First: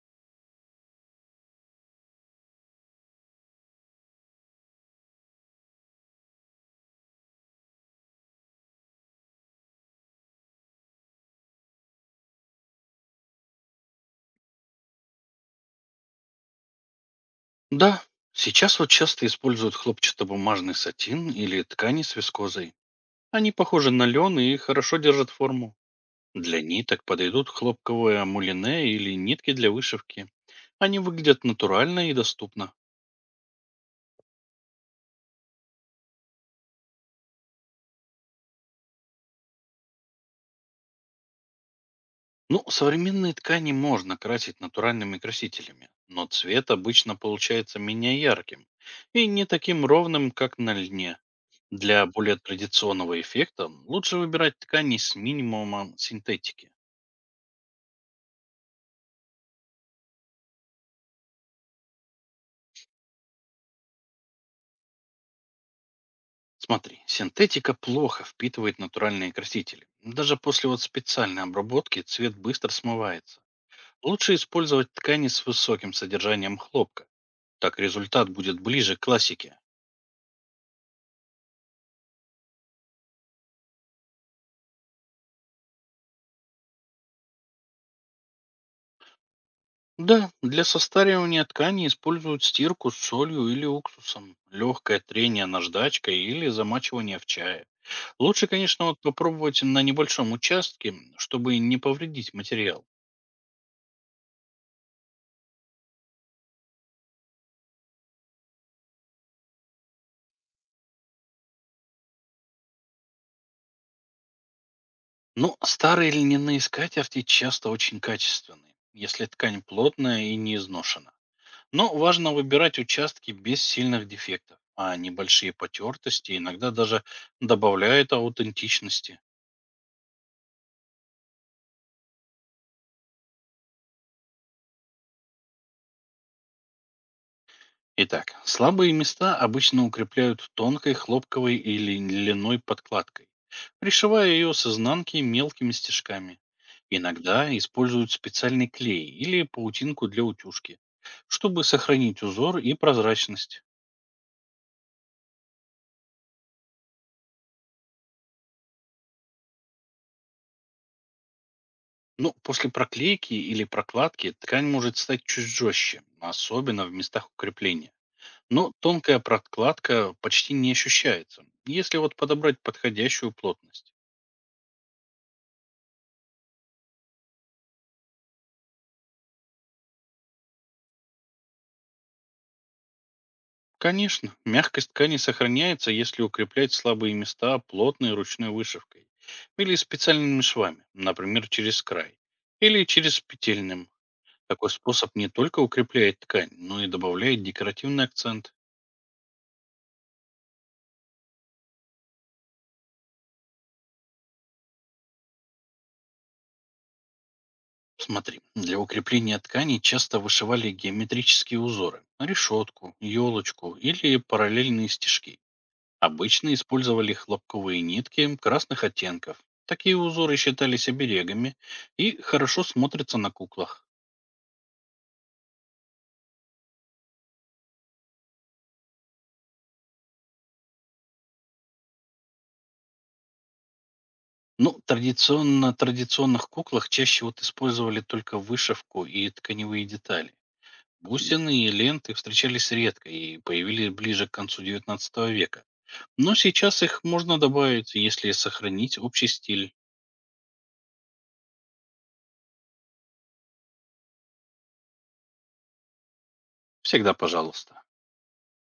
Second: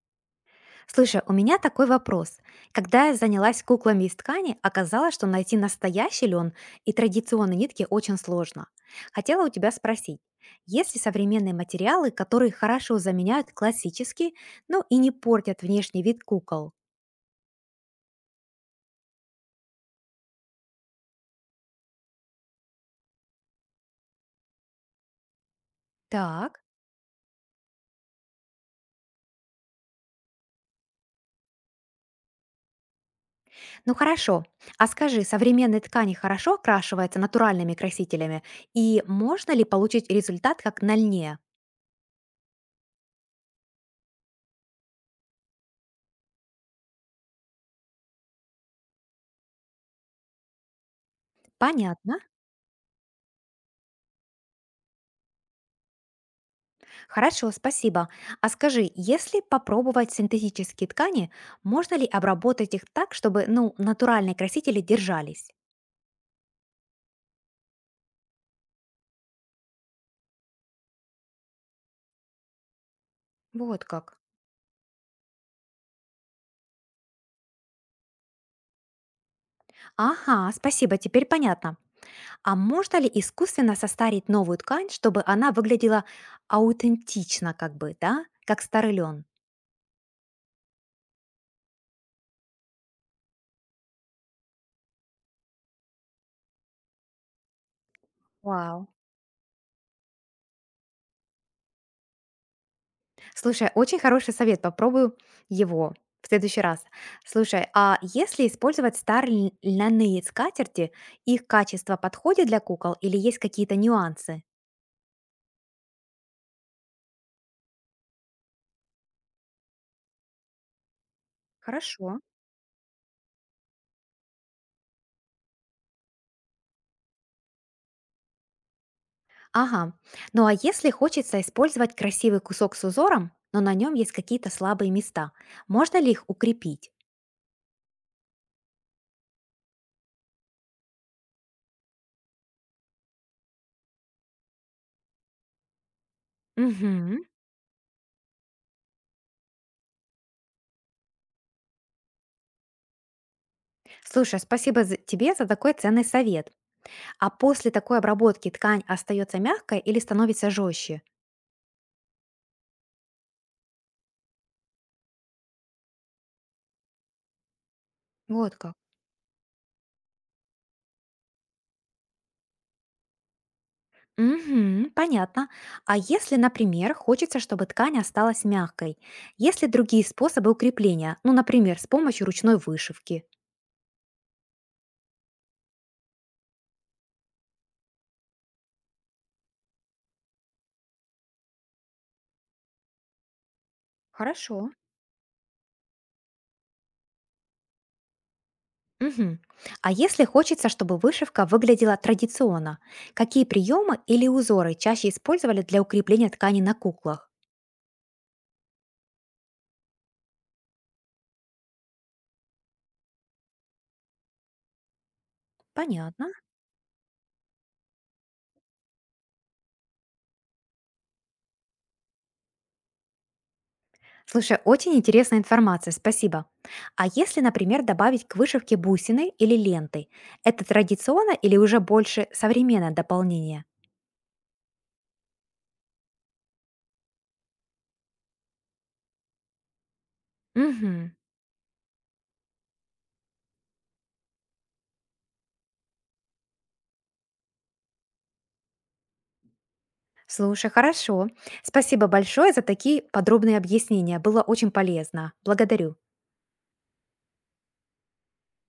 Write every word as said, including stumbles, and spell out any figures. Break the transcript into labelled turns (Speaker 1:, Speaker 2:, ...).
Speaker 1: Слушай, у меня такой вопрос. Когда я занялась куклами из ткани, оказалось, что найти настоящий лен и традиционные нитки очень сложно. Хотела у тебя спросить, есть ли современные материалы, которые хорошо заменяют классические, ну и не портят внешний вид кукол?
Speaker 2: Да, сейчас вот часто используют хлопчатобумажный сатин или ткани с вискозой. Они похожи на лен и хорошо держат форму. Для
Speaker 1: Так,
Speaker 2: ниток подойдут хлопковые амулине или нитки для вышивки. Они выглядят натурально и доступно.
Speaker 1: ну хорошо. А скажи, современные ткани хорошо окрашиваются натуральными красителями, и можно ли получить результат как на льне?
Speaker 2: Ну, современные ткани можно красить натуральными красителями, но цвет обычно получается менее ярким и не таким ровным, как на льне. Для
Speaker 1: Понятно.
Speaker 2: более традиционного эффекта лучше выбирать ткани с минимумом синтетики.
Speaker 1: Хорошо, спасибо. А скажи, если попробовать синтетические ткани, можно ли обработать их так, чтобы, ну, натуральные красители держались?
Speaker 2: Смотри, синтетика плохо впитывает натуральные красители. Даже после вот специальной обработки цвет быстро смывается.
Speaker 1: Вот как.
Speaker 2: Лучше использовать ткани с высоким содержанием хлопка. Так результат будет ближе к классике.
Speaker 1: Ага, спасибо, теперь понятно. А можно ли искусственно состарить новую ткань, чтобы она выглядела аутентично, как бы, да? Как старый лен?
Speaker 2: Да, для состаривания ткани используют стирку с солью или уксусом, легкое трение наждачкой или замачивание в чае. Лучше, конечно,
Speaker 1: Вау.
Speaker 2: вот попробовать на небольшом участке, чтобы не повредить материал.
Speaker 1: Слушай, очень хороший совет, попробую его в следующий раз. Слушай, а если использовать старые льняные скатерти, их качество подходит для кукол или есть какие-то нюансы?
Speaker 2: Ну, старые льняные скатерти часто очень качественные, если ткань плотная и не изношена. Но
Speaker 1: Хорошо.
Speaker 2: важно выбирать участки без сильных дефектов, а небольшие потертости иногда даже добавляют аутентичности.
Speaker 1: Ага. Ну а если хочется использовать красивый кусок с узором, но на нем есть какие-то слабые места, можно ли их укрепить?
Speaker 2: Итак, слабые места обычно укрепляют тонкой хлопковой или льняной подкладкой, пришивая ее с изнанки мелкими стежками.
Speaker 1: Мгм.
Speaker 2: Иногда используют специальный клей или паутинку для утюжки, чтобы сохранить узор и прозрачность.
Speaker 1: Слушай, спасибо за- тебе за такой ценный совет. А после такой обработки ткань остается мягкой или становится жестче?
Speaker 2: Ну, после проклейки или прокладки ткань может стать чуть жестче, особенно в местах укрепления.
Speaker 1: Вот
Speaker 2: Но
Speaker 1: как.
Speaker 2: тонкая прокладка почти не ощущается, если вот подобрать подходящую плотность.
Speaker 1: Мгм, понятно. А если, например, хочется, чтобы ткань осталась мягкой? Есть ли другие способы укрепления? Ну, например, с помощью ручной вышивки.
Speaker 2: Конечно, мягкость ткани сохраняется, если укреплять слабые места плотной ручной вышивкой или специальными швами, например, через край или через петельным.
Speaker 1: Хорошо.
Speaker 2: Такой способ не только укрепляет ткань, но и добавляет декоративный акцент.
Speaker 1: Мгм. А если хочется, чтобы вышивка выглядела традиционно, какие приемы или узоры чаще использовали для укрепления ткани на куклах?
Speaker 2: Смотри, для укрепления тканей часто вышивали геометрические узоры, решетку, елочку или параллельные стежки.
Speaker 1: Понятно.
Speaker 2: Обычно использовали хлопковые нитки красных оттенков. Такие узоры считались оберегами и хорошо смотрятся на куклах.
Speaker 1: Слушай, очень интересная информация, спасибо. А если, например, добавить к вышивке бусины или ленты, это традиционно или уже больше современное дополнение?
Speaker 2: Ну, традиционно традиционных куклах чаще вот использовали только вышивку и тканевые детали.
Speaker 1: Мгм.
Speaker 2: Бусины и ленты встречались редко и появились ближе к концу девятнадцатого века. Но сейчас их можно добавить, если сохранить общий стиль.
Speaker 1: Слушай, хорошо. Спасибо большое за такие подробные объяснения. Было очень полезно. Благодарю.
Speaker 2: Всегда пожалуйста.